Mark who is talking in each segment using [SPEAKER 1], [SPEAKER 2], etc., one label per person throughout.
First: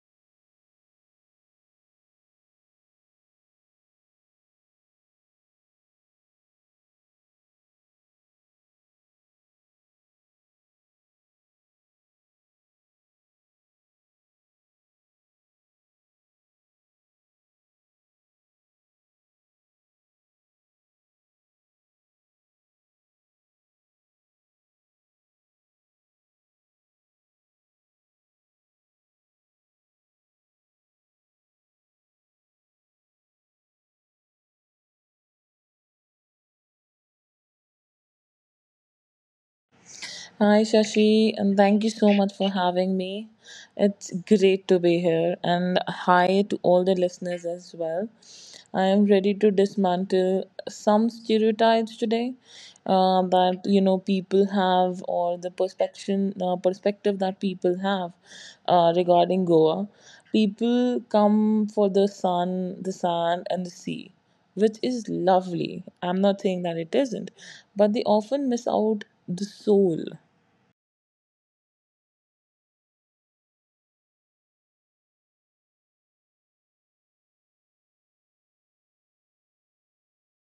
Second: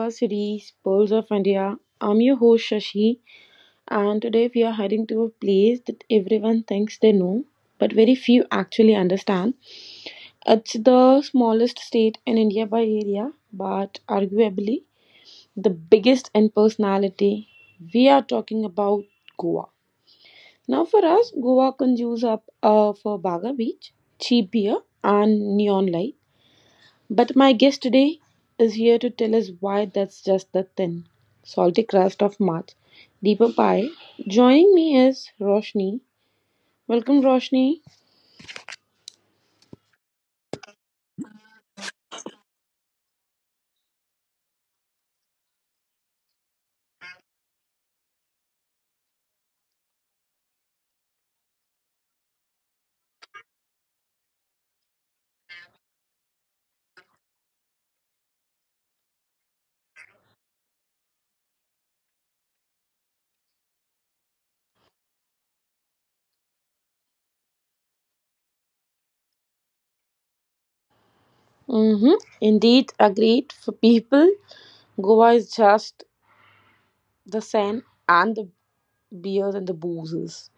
[SPEAKER 1] our series Pearls of India. I'm your host Shashi, and today we are heading to a place that everyone thinks they know, but very few actually understand. It's the smallest state in India by area, but arguably the biggest in personality. We are talking about Goa. Now, for us, Goa conjures up for Baga Beach, cheap beer, and neon light. But my guest today is here to tell us why that's just the thin, salty crust of March. Deeper pie. Joining me is Roshni. Welcome, Roshni.
[SPEAKER 2] Hi, Shashi, and thank you so much for having me. It's great to be here, and hi to all the listeners as well. I am ready to dismantle some stereotypes today, that you know people have, or the perspective perspective that people have regarding Goa. People come for the sun, the sand, and the sea, which is lovely. I'm not saying that it isn't, but they often miss out the soul.
[SPEAKER 1] Mm-hmm. Indeed, agreed. For people, Goa is just the sand and the beers and the boozes.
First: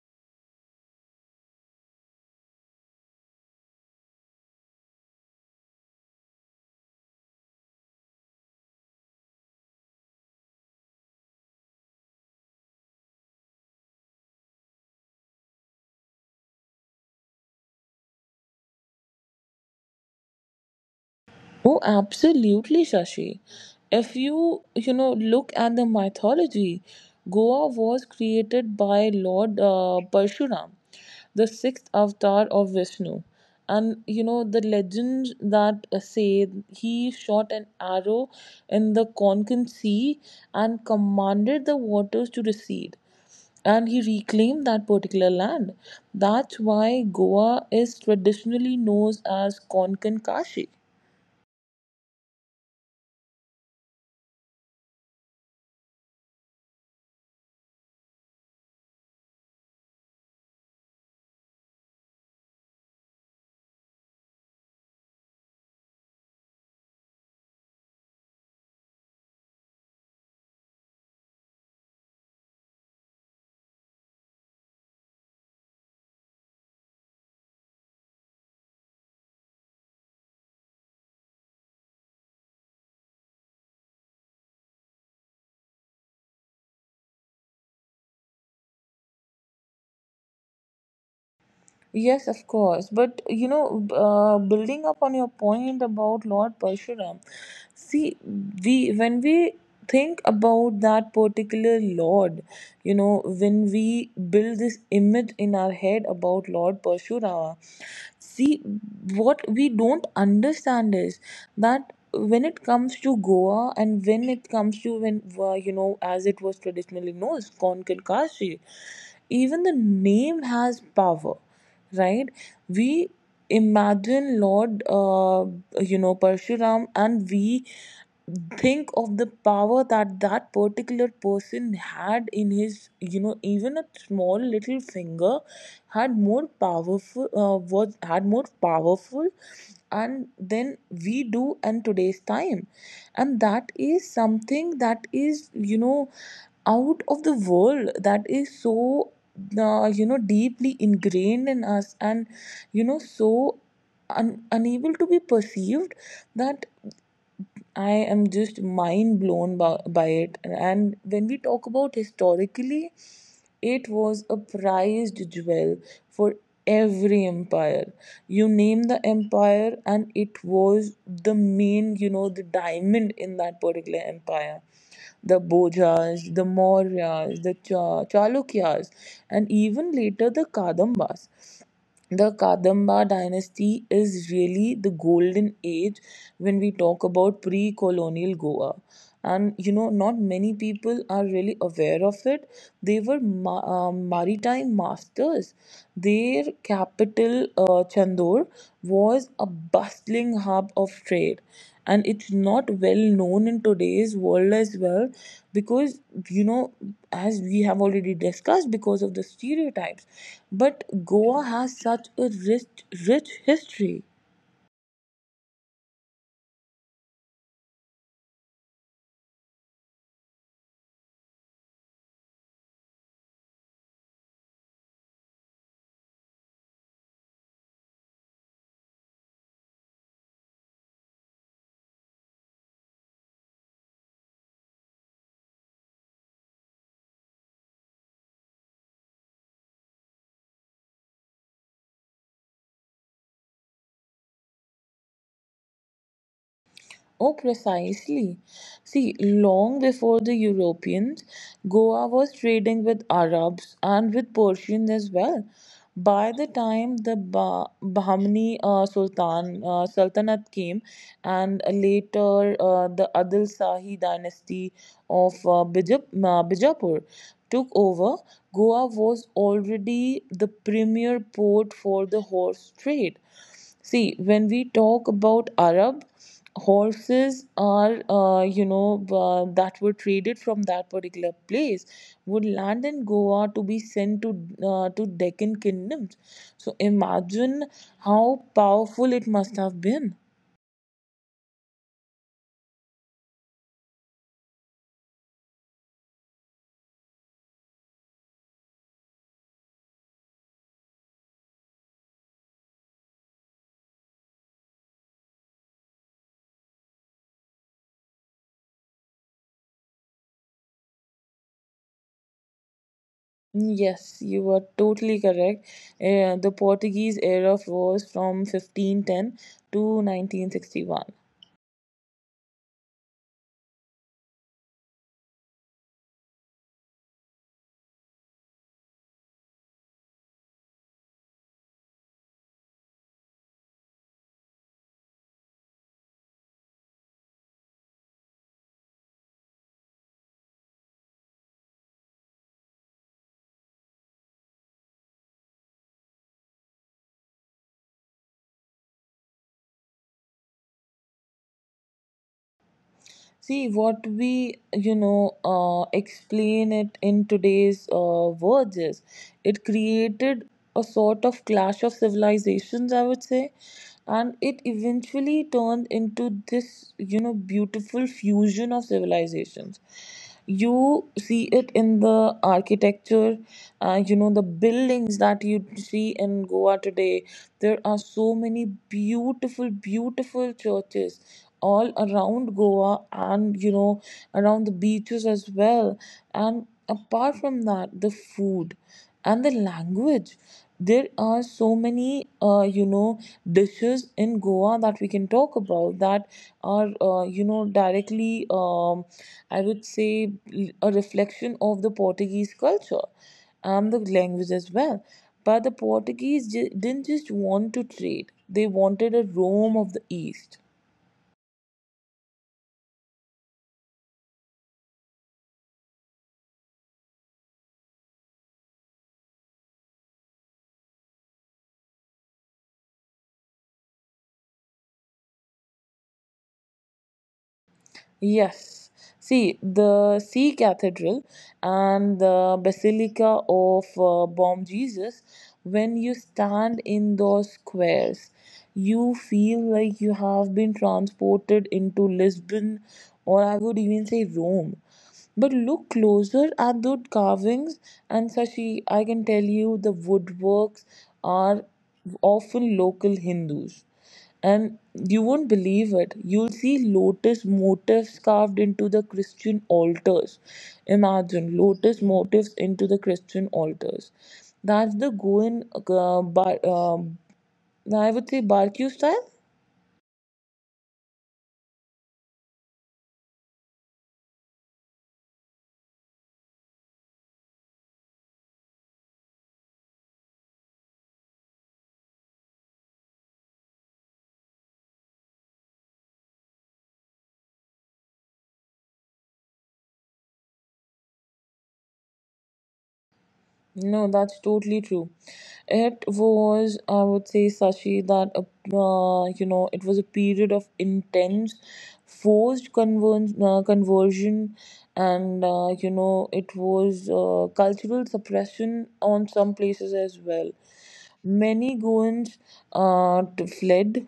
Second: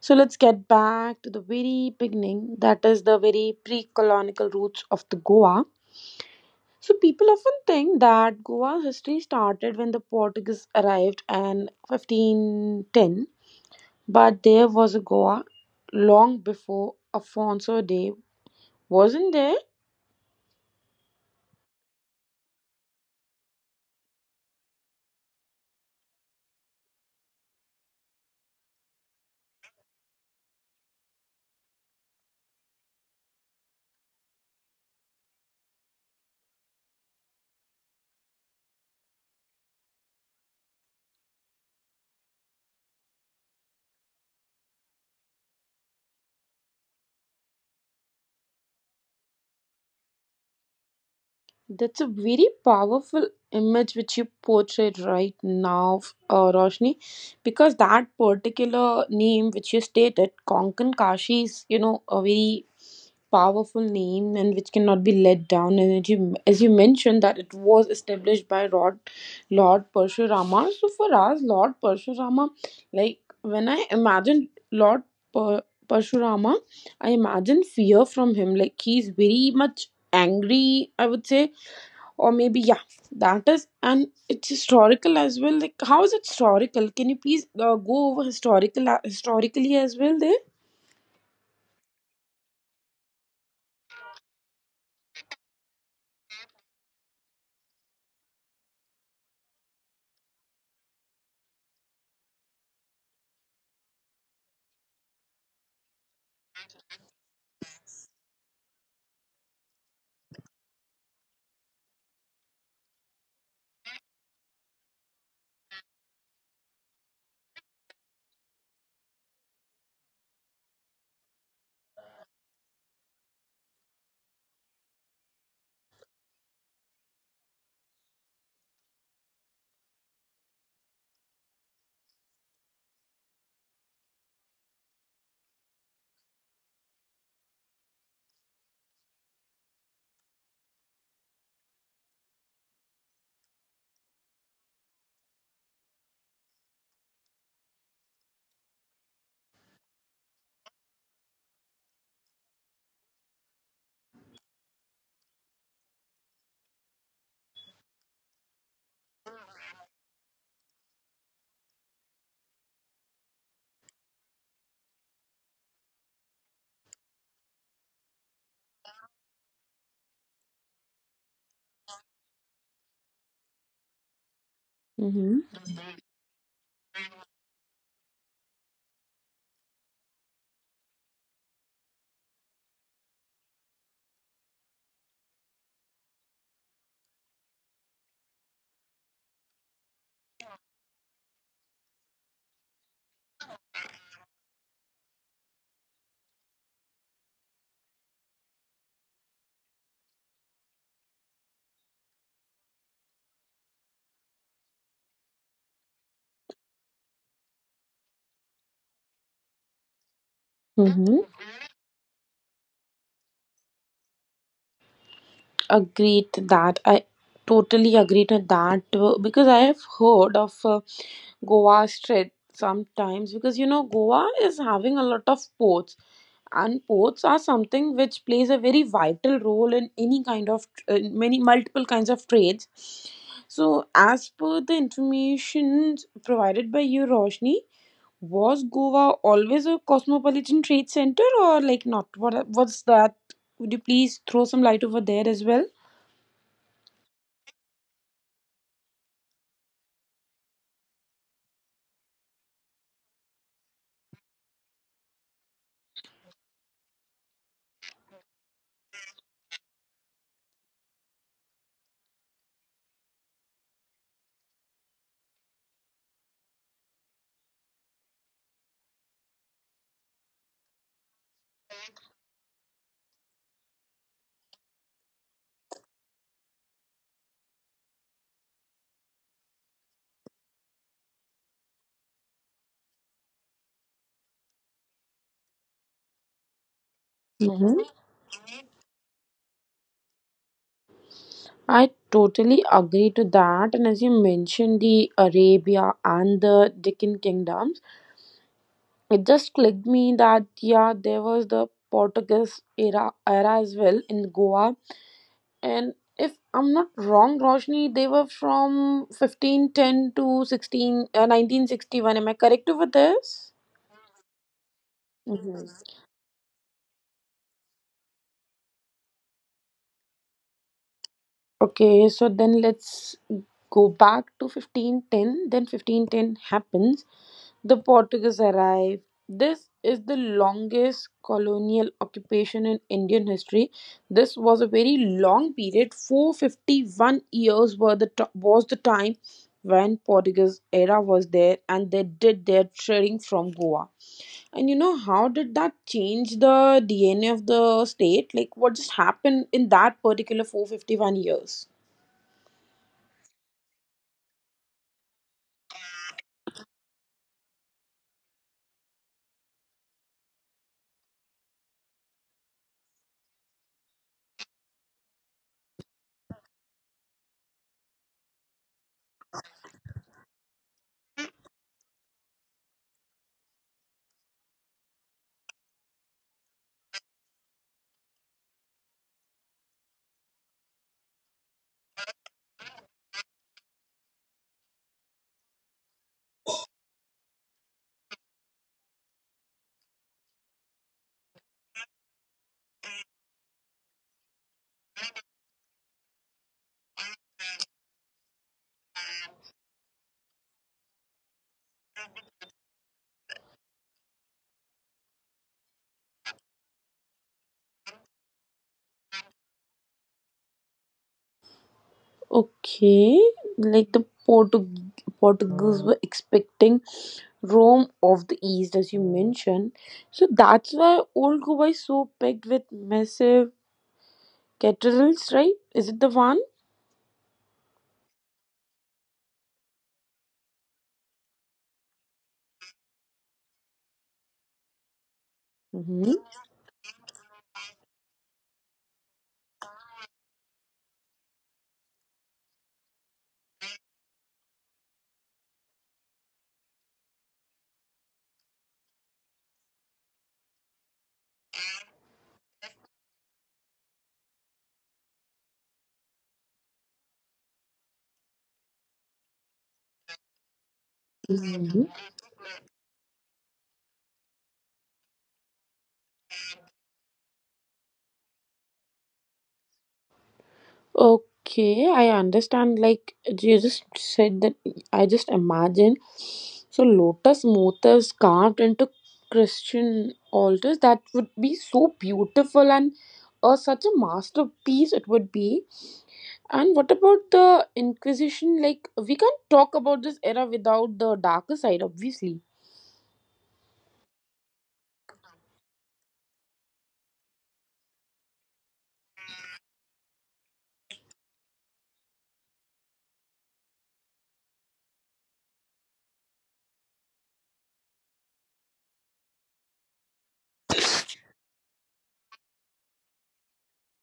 [SPEAKER 1] So let's get back to the very beginning. That is the very pre-colonial roots of the Goa. So people often think that Goa's history started when the Portuguese arrived in 1510, but there was a Goa long before Afonso de, wasn't there?
[SPEAKER 2] Oh, absolutely, Shashi. If you, you know, look at the mythology, Goa was created by Lord Parshuram, the sixth avatar of Vishnu. And, you know, the legends that say he shot an arrow in the Konkan Sea and commanded the waters to recede. And he reclaimed that particular land. That's why Goa is traditionally known as Konkan Kashi.
[SPEAKER 1] That's a very powerful image which you portrayed right now, Roshni, because that particular name which you stated, Konkan Kashi, is you know a very powerful name and which cannot be let down. And as you mentioned, that it was established by Lord Parshurama. So for us, Lord Parshurama, like when I imagine Lord Parshurama, I imagine fear from him. Like he's very much angry, I would say, or maybe, yeah, that is. And it's historical as well. Like, how is it historical? Can you please go over historically as well there?
[SPEAKER 2] Yes, of course. But you know, building up on your point about Lord Parshuram, see, we when we think about that particular Lord, you know, when we build this image in our head about Lord Parshuram, see, what we don't understand is that when it comes to Goa and when it comes to when, you know, as it was traditionally known, as Konkan Kashi, even the name has power, right? We imagine Lord, you know, Parshuram, and we think of the power that that particular person had in his, you know, even a small little finger had more powerful, was had more powerful and then we do in today's time, and that is something that is, you know, out of the world, that is so, you know, deeply ingrained in us and, you know, so unable to be perceived that I am just mind blown by, it. And when we talk about historically, it was a prized jewel for every empire. You name the empire, and it was the main, you know, the diamond in that particular empire. The
[SPEAKER 1] Mm-hmm.
[SPEAKER 2] Bojas, the Mauryas, the Chalukyas, and even later the Kadambas, the Kadamba dynasty is really the golden age when we talk about pre colonial Goa. And you know, not many people are really aware of it. They were maritime masters. Their capital, Chandur, was a bustling hub of trade. And it's not well known in today's world as well because, you know, as we have already discussed, because of the stereotypes, but Goa has such a rich history.
[SPEAKER 1] Agreed that. I totally agree to that because I have heard of Goa Strait sometimes because you know Goa is having a lot of ports and ports are something which plays a very vital role in any kind of in many multiple kinds of trades. So as per the information provided by you, Roshni, was Goa always a cosmopolitan trade center or like not? What's that? Would you please throw some light over there as well?
[SPEAKER 2] Oh, precisely. See, long before the Europeans, Goa was trading with Arabs and with Persians as well. By the time the Bahmani Sultanate came, and later the Adil Shahi dynasty of Bijapur took over, Goa was already the premier port for the horse trade. See, when we talk about Arab, horses are, that were traded from that particular place would land in Goa to be sent to Deccan kingdoms. So imagine how powerful it must have been.
[SPEAKER 1] I totally agree to that. And as you mentioned, the Arabia and the Deccan kingdoms, it just clicked me that, yeah, there was the Portuguese era as well in Goa. And if I'm not wrong, Roshni, they were from 1510 to 16, 1961. Am I correct over this?
[SPEAKER 2] Yes, you are totally
[SPEAKER 1] Hmm.
[SPEAKER 2] correct. The Portuguese era was from 1510 to 1961.
[SPEAKER 1] Okay, so then let's go back to 1510. Then 1510 happens. The Portuguese arrived. This is the longest colonial occupation in Indian history. This was a very long period. 451 years were the was the time when Portuguese era was there and they did their trading from Goa. And you know how did that change the DNA of the state? Like what just happened in that particular 451 years?
[SPEAKER 2] See, what we, you know, explain it in today's words is, it created a sort of clash of civilizations, I would say, and it eventually turned into this, you know, beautiful fusion of civilizations. You see it in the architecture, you know, the buildings that you see in Goa today. There are so many beautiful churches all around Goa, and you know, around the beaches as well. And apart from that, the food and the language. There are so many, you know, dishes in Goa that we can talk about that are, you know, directly, I would say, a reflection of the Portuguese culture and the language as well. But the Portuguese didn't just want to trade, they wanted a Rome of the East.
[SPEAKER 1] Okay, like the Portuguese were expecting Rome of the East, as you mentioned. So that's why old Goa is so packed with massive cathedrals, right? Is it the one?
[SPEAKER 2] Yes. See, the Sea Cathedral and the Basilica of Bom Jesus, when
[SPEAKER 1] Hmm.
[SPEAKER 2] you stand in those squares, you feel like you have been transported into Lisbon or I would even say Rome. But look closer at those carvings, and Sashi, I can tell you the woodworks are often local Hindus. And you won't believe it. You'll see lotus motifs carved into the Christian altars. Imagine
[SPEAKER 1] Hmm.
[SPEAKER 2] lotus motifs into the Christian altars. That's the Goan, I would say, Barkyu style.
[SPEAKER 1] Okay, I understand. Like you just said that, I just imagine. So lotus motifs carved into Christian altars. That would be so beautiful and such a masterpiece. It would be. And what about the Inquisition? Like, we can't talk about this era without the darker side, obviously.
[SPEAKER 2] No, that's totally true. It was, I would say, Sashi, that you know, it was a period of intense, forced conversion, and you know, it was cultural suppression on some places as well. Many Goans fled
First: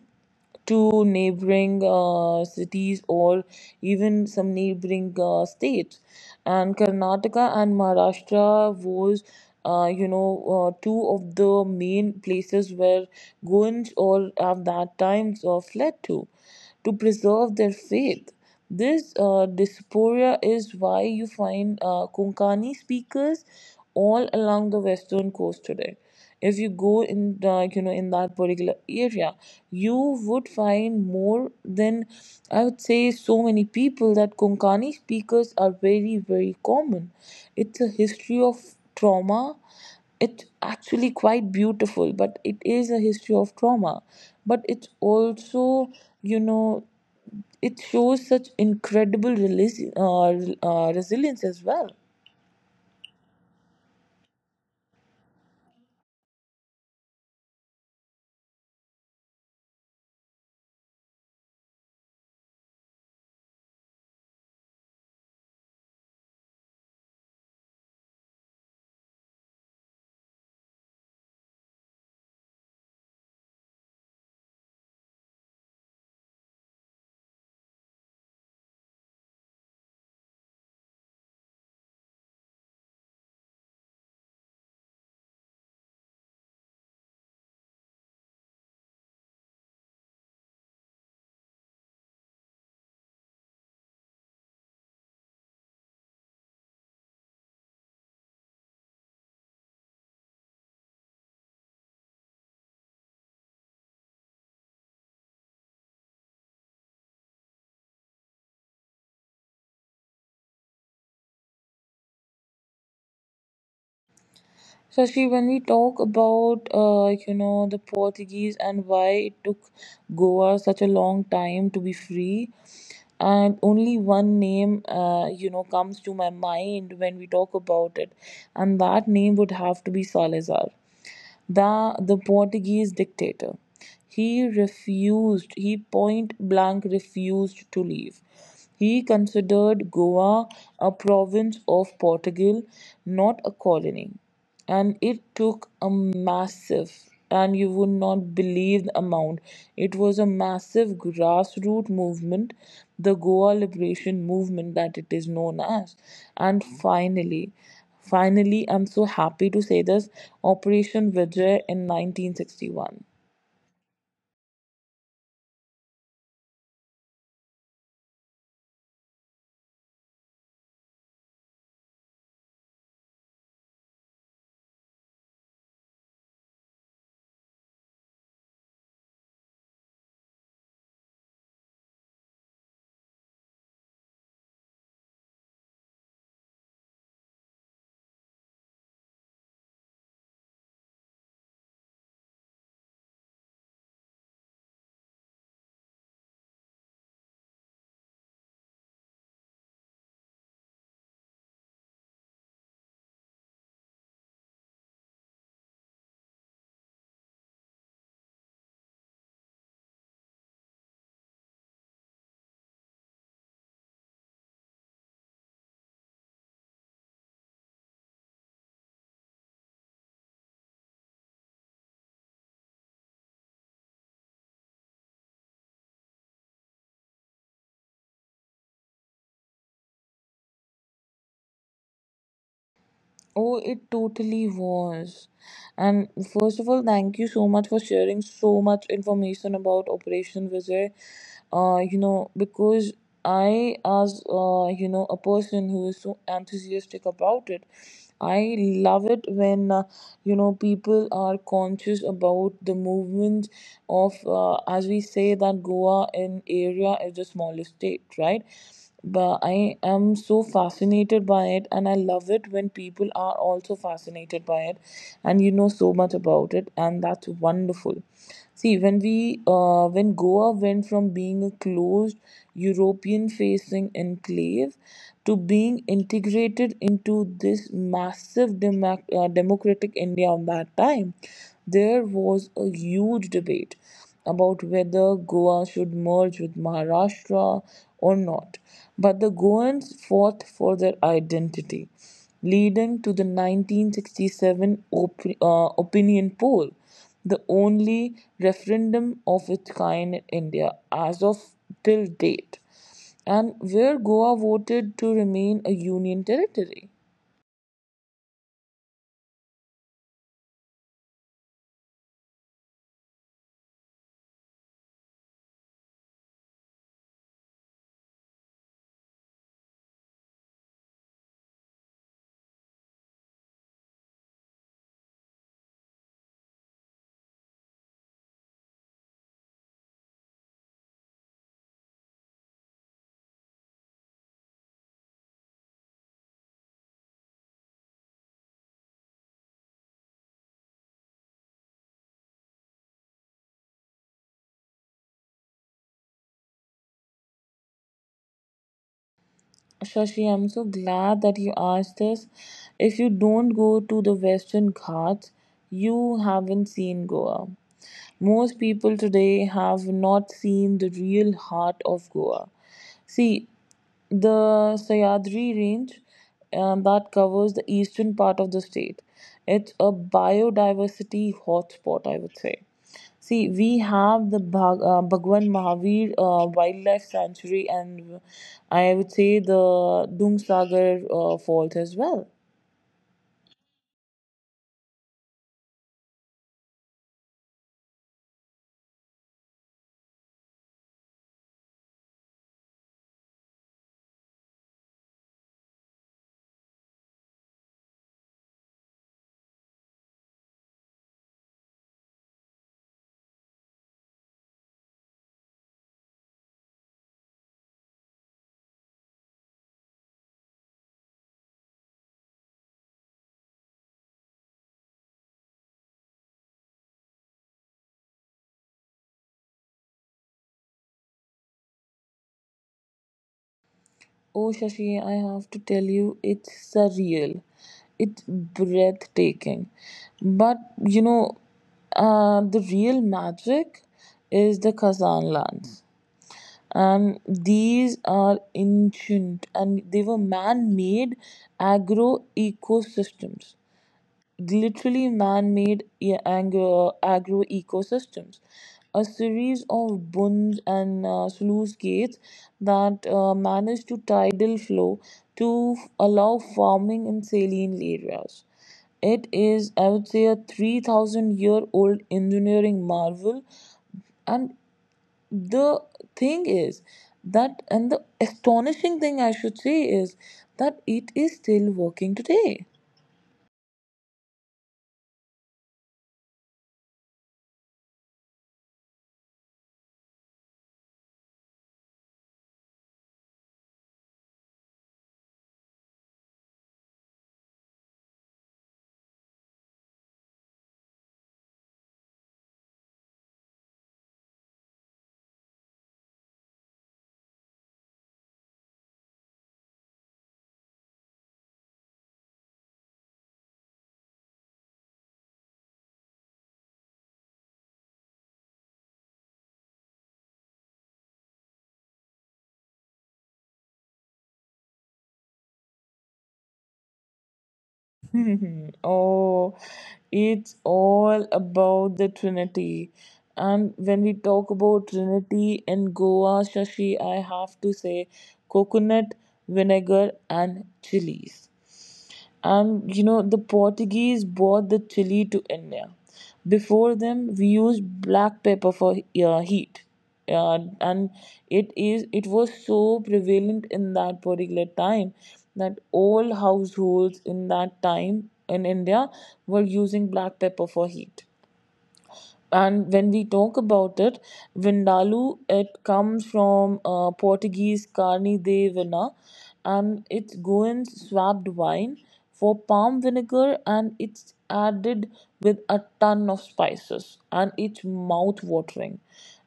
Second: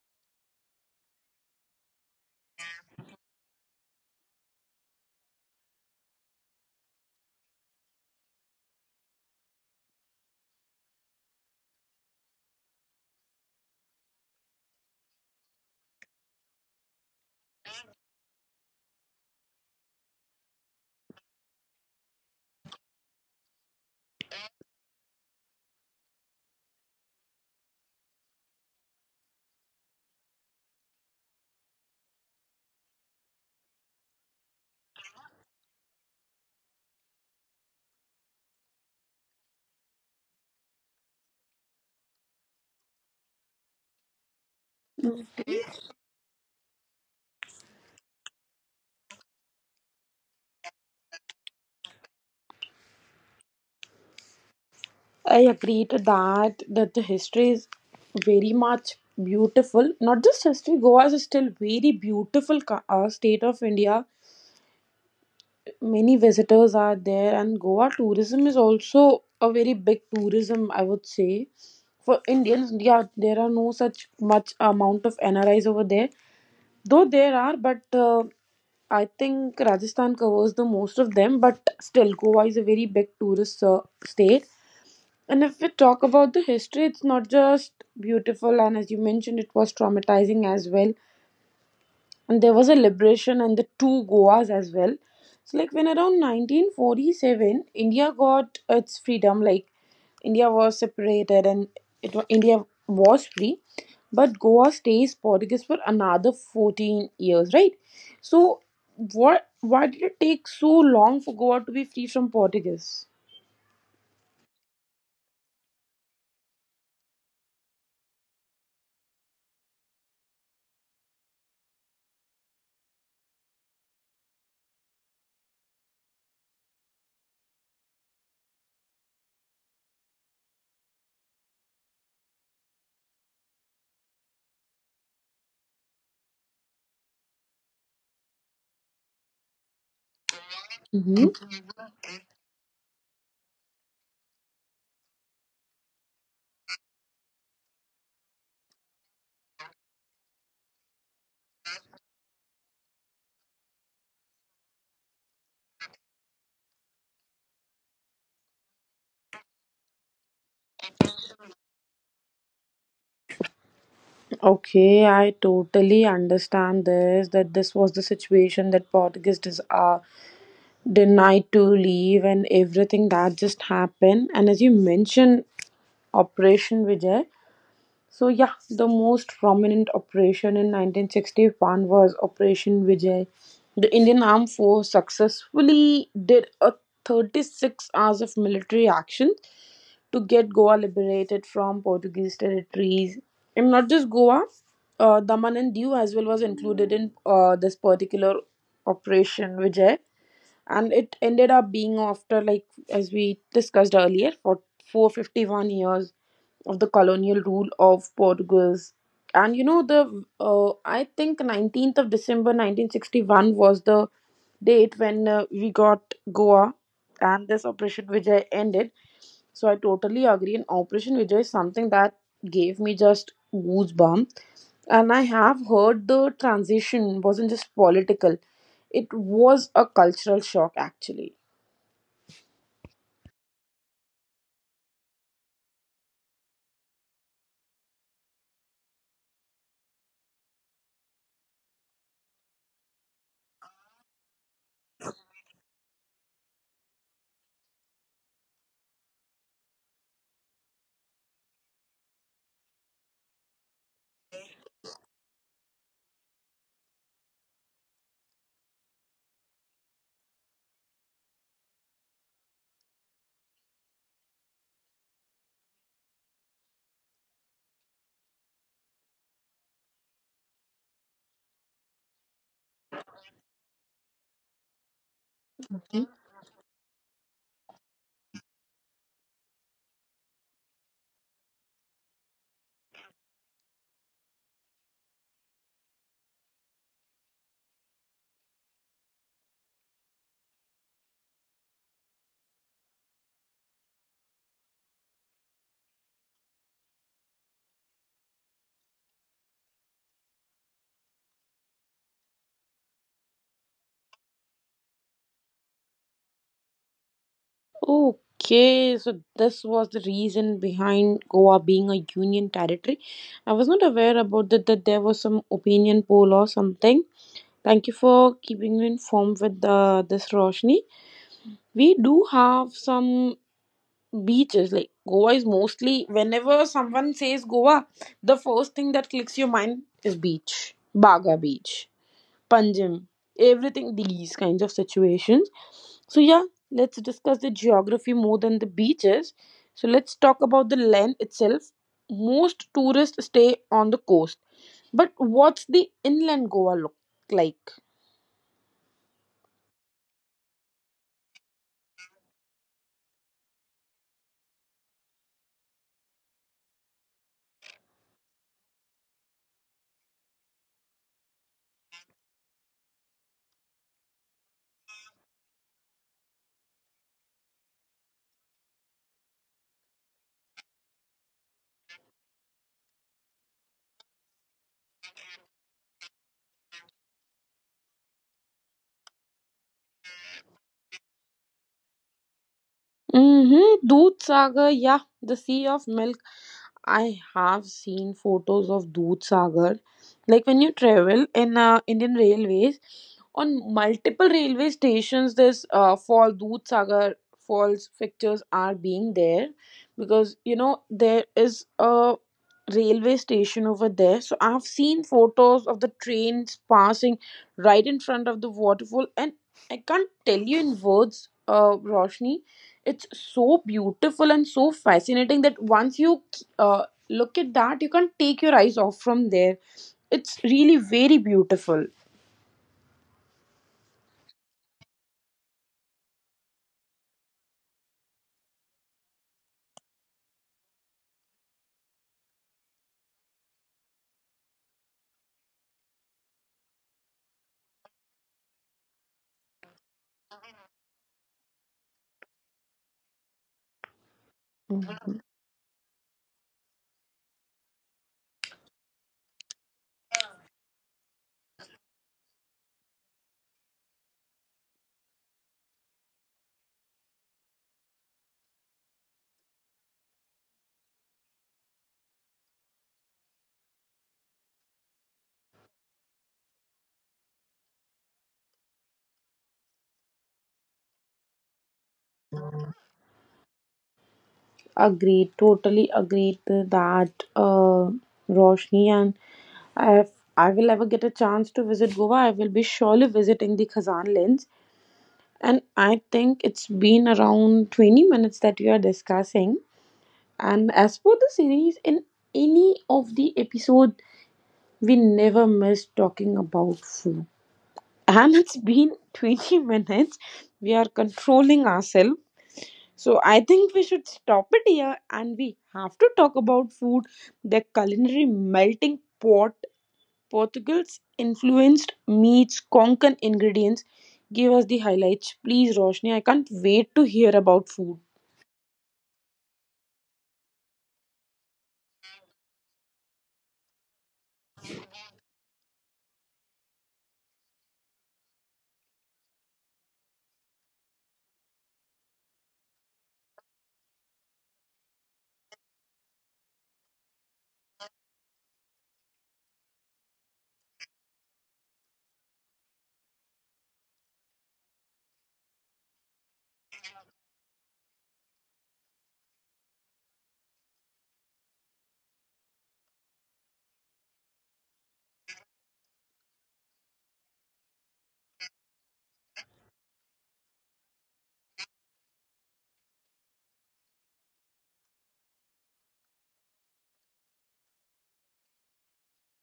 [SPEAKER 2] to neighboring cities or even some neighboring states. And Karnataka and Maharashtra was, two of the main places where Goans or at that time fled to preserve their faith. This diaspora is why you find Konkani speakers all along the western coast today. If you go in the, like you know, in that particular area, you would find more than, I would say, so many people, that Konkani speakers are very common. It's a history of trauma. It's actually quite beautiful, but it is a history of trauma. But it's also, you know, it shows such incredible resilience as well.
[SPEAKER 1] I agree to that, that the history is very much beautiful. Not just history, Goa is still very beautiful state of India. Many visitors are there and Goa tourism is also a very big tourism, I would say. For Indians, yeah, there are no such much amount of NRIs over there. Though there are, but I think Rajasthan covers the most of them. But still, Goa is a very big tourist state. And if we talk about the history, it's not just beautiful, and as you mentioned, it was traumatizing as well and there was a liberation and the two Goas as well. So like when around 1947 India got its freedom, like India was separated and India was free, but Goa stays Portuguese for another 14 years, right? So what why did it take so long for Goa to be free from Portuguese?
[SPEAKER 2] Shashi, when we talk about, like, you know, the Portuguese and why it took Goa such a long time to be free, and only one name, you know, comes to my mind when we talk about it, and that name would have to be Salazar, the Portuguese dictator. He refused, he point blank refused to leave. He considered Goa a
[SPEAKER 1] Hmm.
[SPEAKER 2] province of Portugal, not a colony. And it took a massive, and you would not believe the amount. It was a massive grassroots movement, the Goa Liberation Movement that it is known as. And finally, I'm so happy to say this, Operation Vijay in 1961.
[SPEAKER 1] Okay, I totally understand this that this was the situation that Portuguese is denied to leave and everything that just happened, and as you mentioned, Operation Vijay. So yeah, the most prominent operation in 1961 was Operation Vijay. The Indian armed force successfully did a 36 hours of military action to get Goa liberated from Portuguese territories, and not just Goa, Daman and Diu as well was included in this particular Operation Vijay. And it ended up being after like as we discussed earlier for 451 years of the colonial rule of Portugal's. And you know the I think 19th of December 1961 was the date when we got Goa and this Operation Vijay ended. So I totally agree. And Operation Vijay is something that gave me just goosebump. And I have heard the transition wasn't just political; it was a cultural shock, actually.
[SPEAKER 2] Oh, it totally was. And first of all, thank you so much for sharing so much information about Operation Vijay. You know, because I, as you know, a person who is so enthusiastic about it, I love it when, you know, people are conscious about the movement of, as we say that Goa in area is the smallest state, right? But I am so fascinated by it, and I love it when people are also fascinated by it, and you know so much about it, and that's wonderful. See, when we when Goa went from being a closed European-facing enclave to being integrated into this massive democratic India of that time, there was a huge debate about whether Goa should merge with Maharashtra or not, but the Goans fought for their identity, leading to the 1967 opinion poll, the only referendum of its kind in India as of till date, and where Goa voted to remain a union territory.
[SPEAKER 1] Okay, so this was the reason behind Goa being a union territory. I was not aware about that, that there was some opinion poll or something. Thank you for keeping me informed with this, Roshni. We do have some beaches. Like Goa is mostly whenever someone says Goa, the first thing that clicks your mind is beach, Baga Beach, Panjim, everything, these kinds of situations. So yeah, let's discuss the geography more than the beaches. So let's talk about the land itself. Most tourists stay on the coast, but what's the inland Goa look like?
[SPEAKER 2] Shashi, I'm so glad that you asked this. If you don't go to the Western Ghats, you haven't seen Goa. Most people today have not seen the real heart of Goa. See, the Sayadri range, that covers the eastern part of the state. It's a biodiversity hotspot, I would say. See, we have the Bhagwan Mahavir Wildlife Sanctuary, and I would say the Dungsagar Falls as well.
[SPEAKER 1] Mm-hmm. Doodh Sagar, yeah, the sea of milk. I have seen photos of Doodh Sagar. Like when you travel in Indian railways, on multiple railway stations, this fall Doodh Sagar falls pictures are being there because you know there is a railway station over there. So I've seen photos of the trains passing right in front of the waterfall and I can't tell you in words, Roshni, it's so beautiful and so fascinating that once you uh, look at that you can't take your eyes off from there. It's really very beautiful.
[SPEAKER 2] Oh, Shashi, I have to tell you, it's surreal. It's breathtaking. But, you know, the real magic is the Khazan lands. And these are ancient, and they were man made agro ecosystems, literally
[SPEAKER 1] Mhm.
[SPEAKER 2] man-made agro ecosystems, a series of bunds and sluice gates that manage to tidal flow to allow farming in saline areas. It is, I would say, a 3,000 year old engineering marvel. And the thing is that, and the astonishing thing I should say is, that it is still working today.
[SPEAKER 1] Agreed, totally agreed to that, Roshni. And if I will ever get a chance to visit Goa, I will be surely visiting the Khazan lens. And I think it's been around 20 minutes that we are discussing. And as for the series, in any of the episode, we never miss talking about food. And it's been 20 minutes. We are controlling ourselves. So I think we should stop it here and we have to talk about food. The culinary melting pot, Portugal's influenced meats, Konkan ingredients. Give us the highlights, please, Roshni. I can't wait to hear about food.
[SPEAKER 2] Oh, it's all about the Trinity. And when we talk about Trinity in Goa, Shashi, I have to say coconut, vinegar, and chilies. And you know, the Portuguese brought the chili to India. Before them, we used black pepper for heat. And it is it was so prevalent in that particular time that all households in that time in India were using black pepper for heat. And when we talk about it, Vindaloo, it comes from Portuguese carne de vina, and it's Goan's swapped wine for palm vinegar, and it's added with a ton of spices, and it's mouth watering.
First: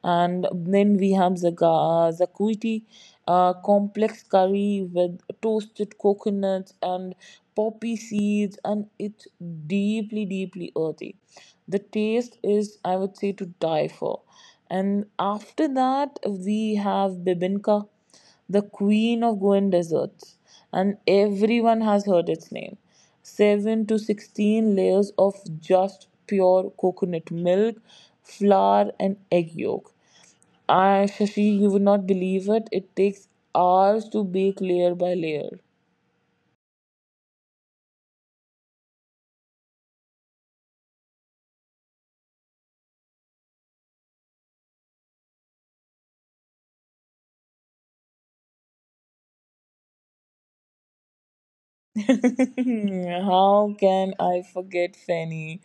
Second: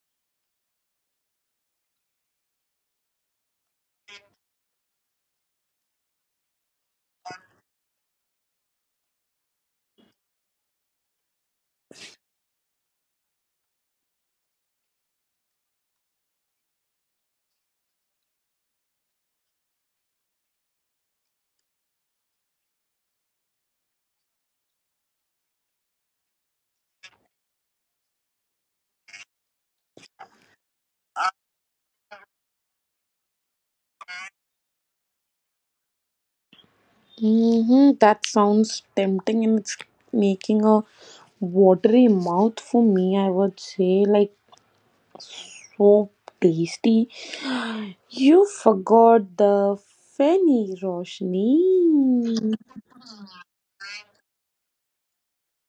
[SPEAKER 2] And then we have zaga, zakuiti, a complex curry with toasted coconuts and poppy seeds, and it's deeply earthy. The taste is, I would say, to die for. And after that we have bibinka, the queen of Goan desserts, and everyone has heard its name. 7 to 16 layers of just pure coconut milk, flour and egg yolk. I Shashi, you would not believe it, it takes hours to bake layer by layer.
[SPEAKER 1] Hmm. That sounds tempting and it's making a watery mouth for me, I would say. Like, so tasty. You forgot the fenny, Roshni.
[SPEAKER 2] How can I forget Fanny?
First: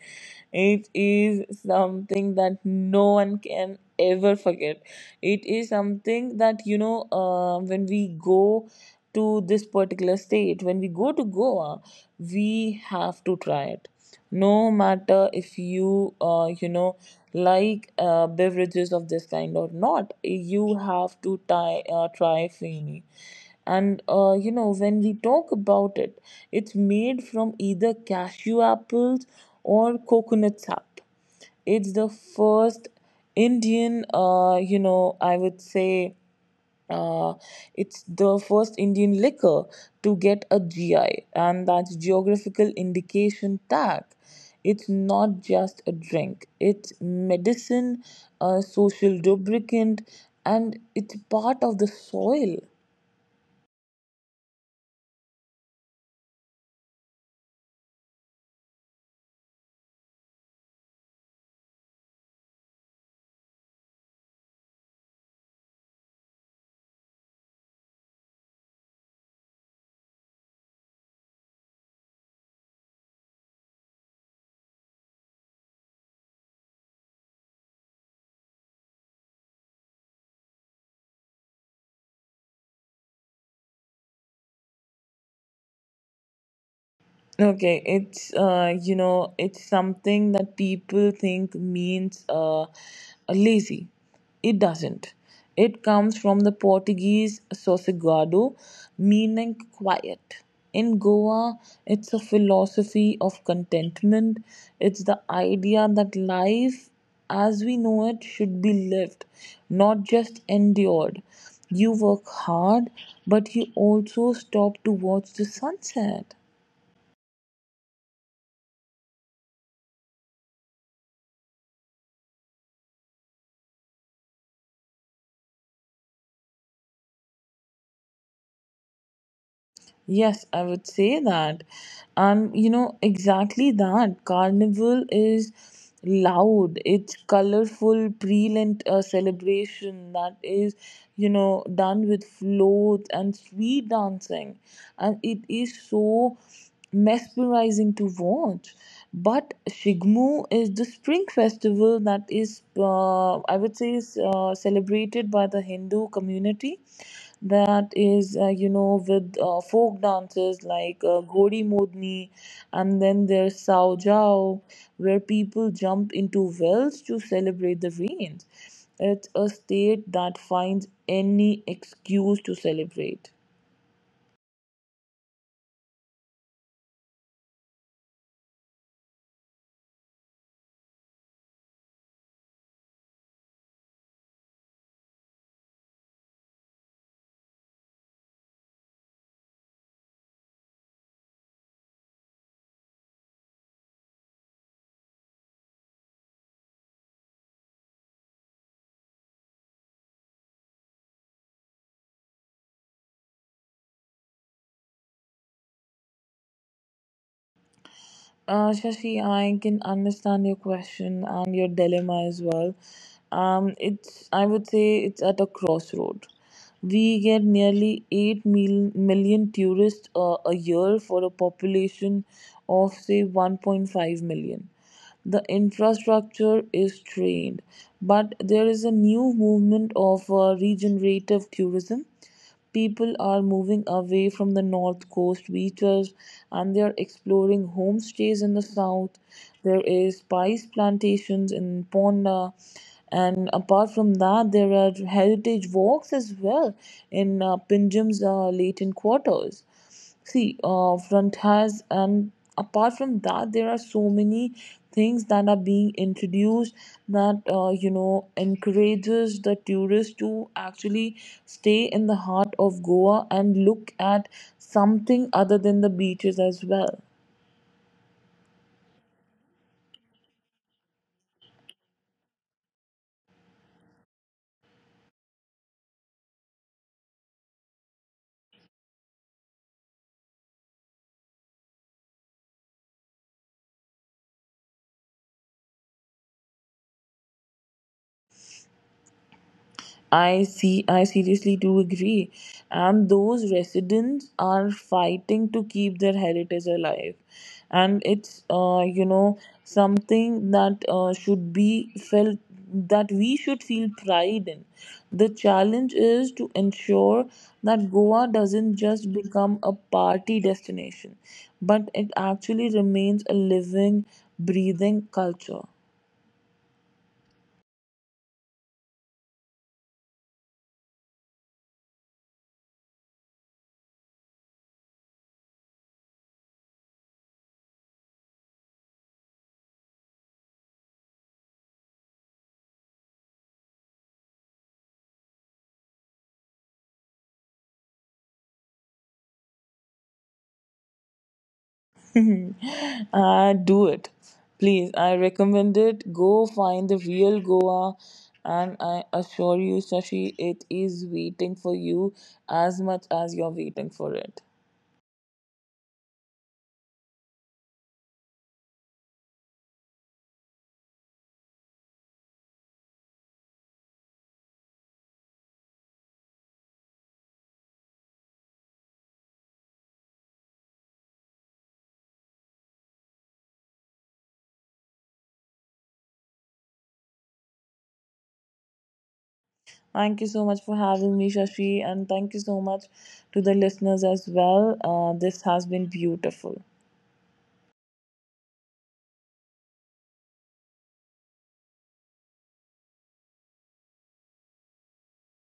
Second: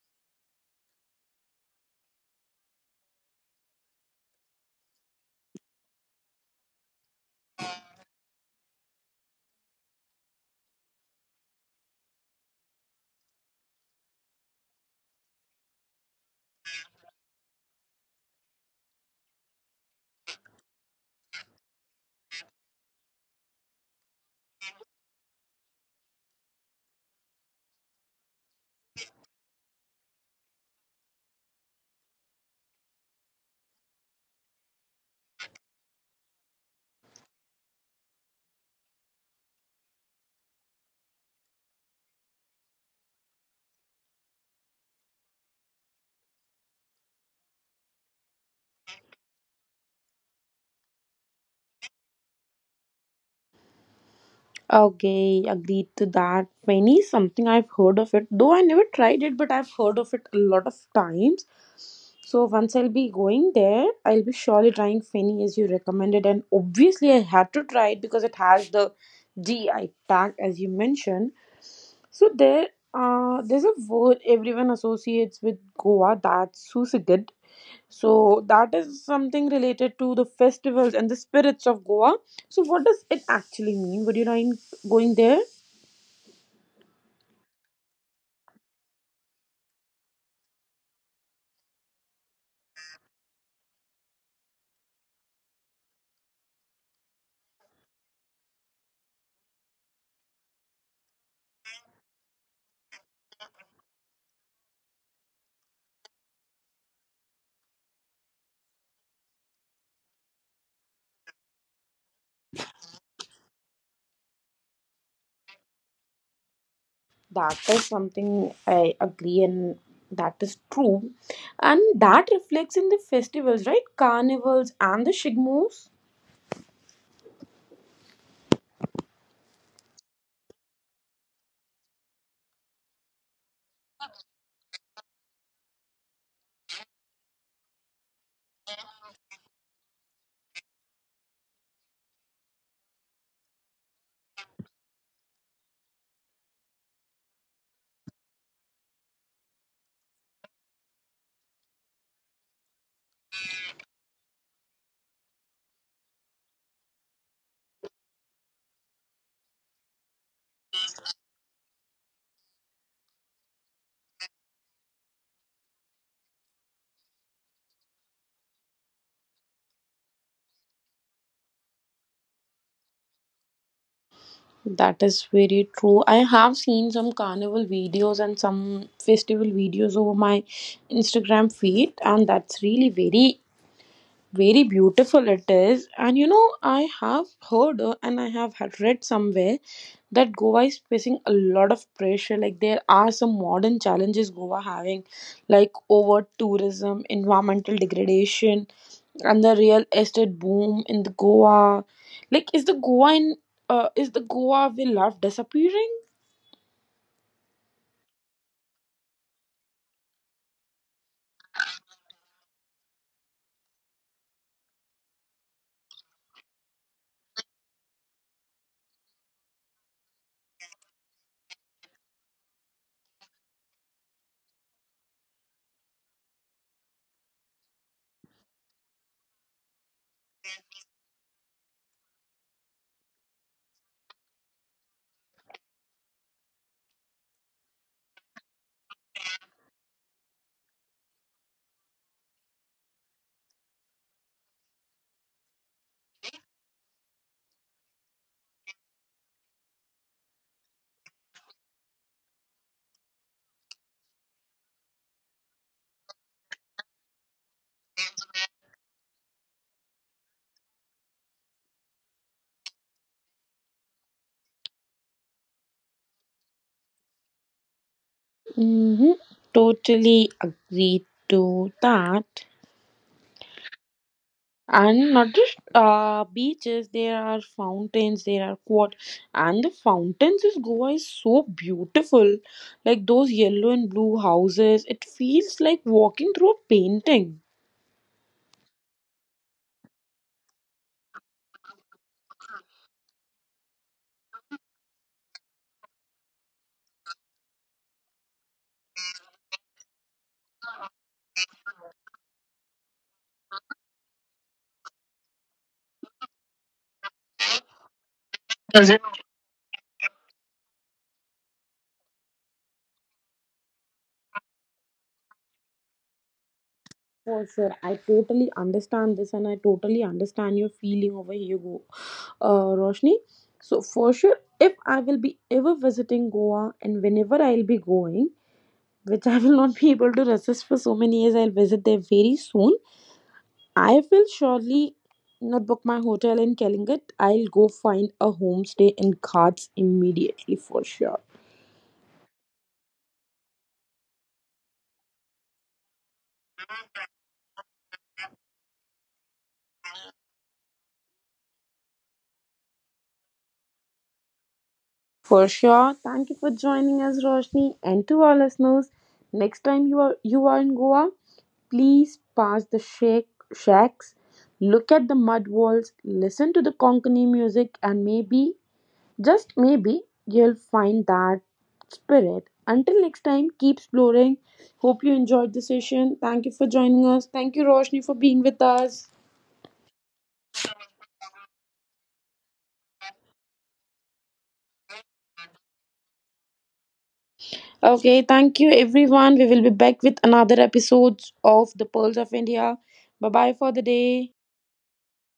[SPEAKER 2] It is something that no one can ever forget. It is something that, when we go to this particular state, when we go to Goa, we have to try it, no matter if you you know like beverages of this kind or not. You have to try feni. And you know, when we talk about it, it's made from either cashew apples or coconut sap. It's the first indian you know I would say uh, it's the first Indian liquor to get a GI, and that's Geographical Indication Tag. It's not just a drink, it's medicine, a social lubricant, and it's part of the soil.
[SPEAKER 1] Okay, agreed to that. Feni is something I've heard of it, though I never tried it, but I've heard of it a lot of times. So once I'll be going there, I'll be surely trying Feni as you recommended, and obviously I had to try it because it has the GI tag as you mentioned. So there, there's a word everyone associates with Goa, that's Susagad. So that is something related to the festivals and the spirits of Goa. So what does it actually mean? Would you mind going there?
[SPEAKER 2] Okay, it's it's something that people think means lazy. It doesn't. It comes from the Portuguese sossegado, meaning quiet. In Goa, it's a philosophy of contentment. It's the idea that life, as we know it, should be lived, not just endured. You work hard, but you also stop to watch the sunset.
[SPEAKER 1] That is something I agree and that is true. And that reflects in the festivals, right? Carnivals and the Shigmos.
[SPEAKER 2] Yes, I would say that. And you know, exactly that. Carnival is loud, it's colorful, brilliant celebration that is, you know, done with floats and sweet dancing. And it is so mesmerizing to watch. But Shigmu is the spring festival that is, I would say, is celebrated by the Hindu community, that is with folk dances like godi modni. And then there's sao jao, where people jump into wells to celebrate the rains. It's a state that finds any excuse to celebrate.
[SPEAKER 1] That is very true. I have seen some carnival videos and some festival videos over my Instagram feed, and that's really very beautiful it is. And you know, I have heard, and I have had read somewhere that Goa is facing a lot of pressure. Like there are some modern challenges Goa having, like over tourism, environmental degradation, and the real estate boom in the Goa. Like is the Goa in, is the Goa we love disappearing?
[SPEAKER 2] Shashi, I can understand your question and your dilemma as well. It's, I would say, it's at a crossroad. We get nearly 8 million tourists a year, for a population of say 1.5 million. The infrastructure is strained, but there is a new movement of regenerative tourism. People are moving away from the north coast beaches, and they are exploring homestays in the south. There is spice plantations in Ponda, and apart from that, there are heritage walks as well in Pinjam's Latin quarters. See, front has, and apart from that, there are so many things that are being introduced that encourages the tourists to actually stay in the heart of Goa and look at something other than the beaches as well.
[SPEAKER 1] Mm-hmm. Totally agree to that. And not just beaches, there are fountains, there are quad. And the fountains in Goa is so beautiful, like those yellow and blue houses, it feels like walking through a painting.
[SPEAKER 2] I see, I seriously do agree. And those residents are fighting to keep their heritage alive. And it's something that should be felt, that we should feel pride in. The challenge is to ensure that Goa doesn't just become a party destination, but it actually remains a living, breathing culture.
[SPEAKER 1] For sure, I totally understand this and I totally understand your feeling over here, Go, Roshni. So for sure, if I will be ever visiting Goa, and whenever I'll be going, which I will not be able to resist for so many years, I'll visit there very soon. I will surely not book my hotel in Calicut. I'll go find a homestay in Ghats immediately for sure.
[SPEAKER 2] Do it, please. I recommend it. Go find the real Goa, and I assure you, Shashi, it is waiting for you as much as you're waiting for it.
[SPEAKER 1] For sure. Thank you for joining us, Roshni, and to our listeners. Next time you are in Goa, please pass the shake, shacks, look at the mud walls, listen to the Konkani music, and maybe. Just maybe you'll find that spirit. Until next time, keep exploring. Hope you enjoyed the session. Thank you for joining us. Thank you, Roshni, for being with us.
[SPEAKER 2] Thank you so much for having me, Shashi, and thank you so much to the listeners as well. This has been beautiful.
[SPEAKER 1] Okay, thank you, everyone. We will be back with another episode of The Pearls of India. Bye bye for the day.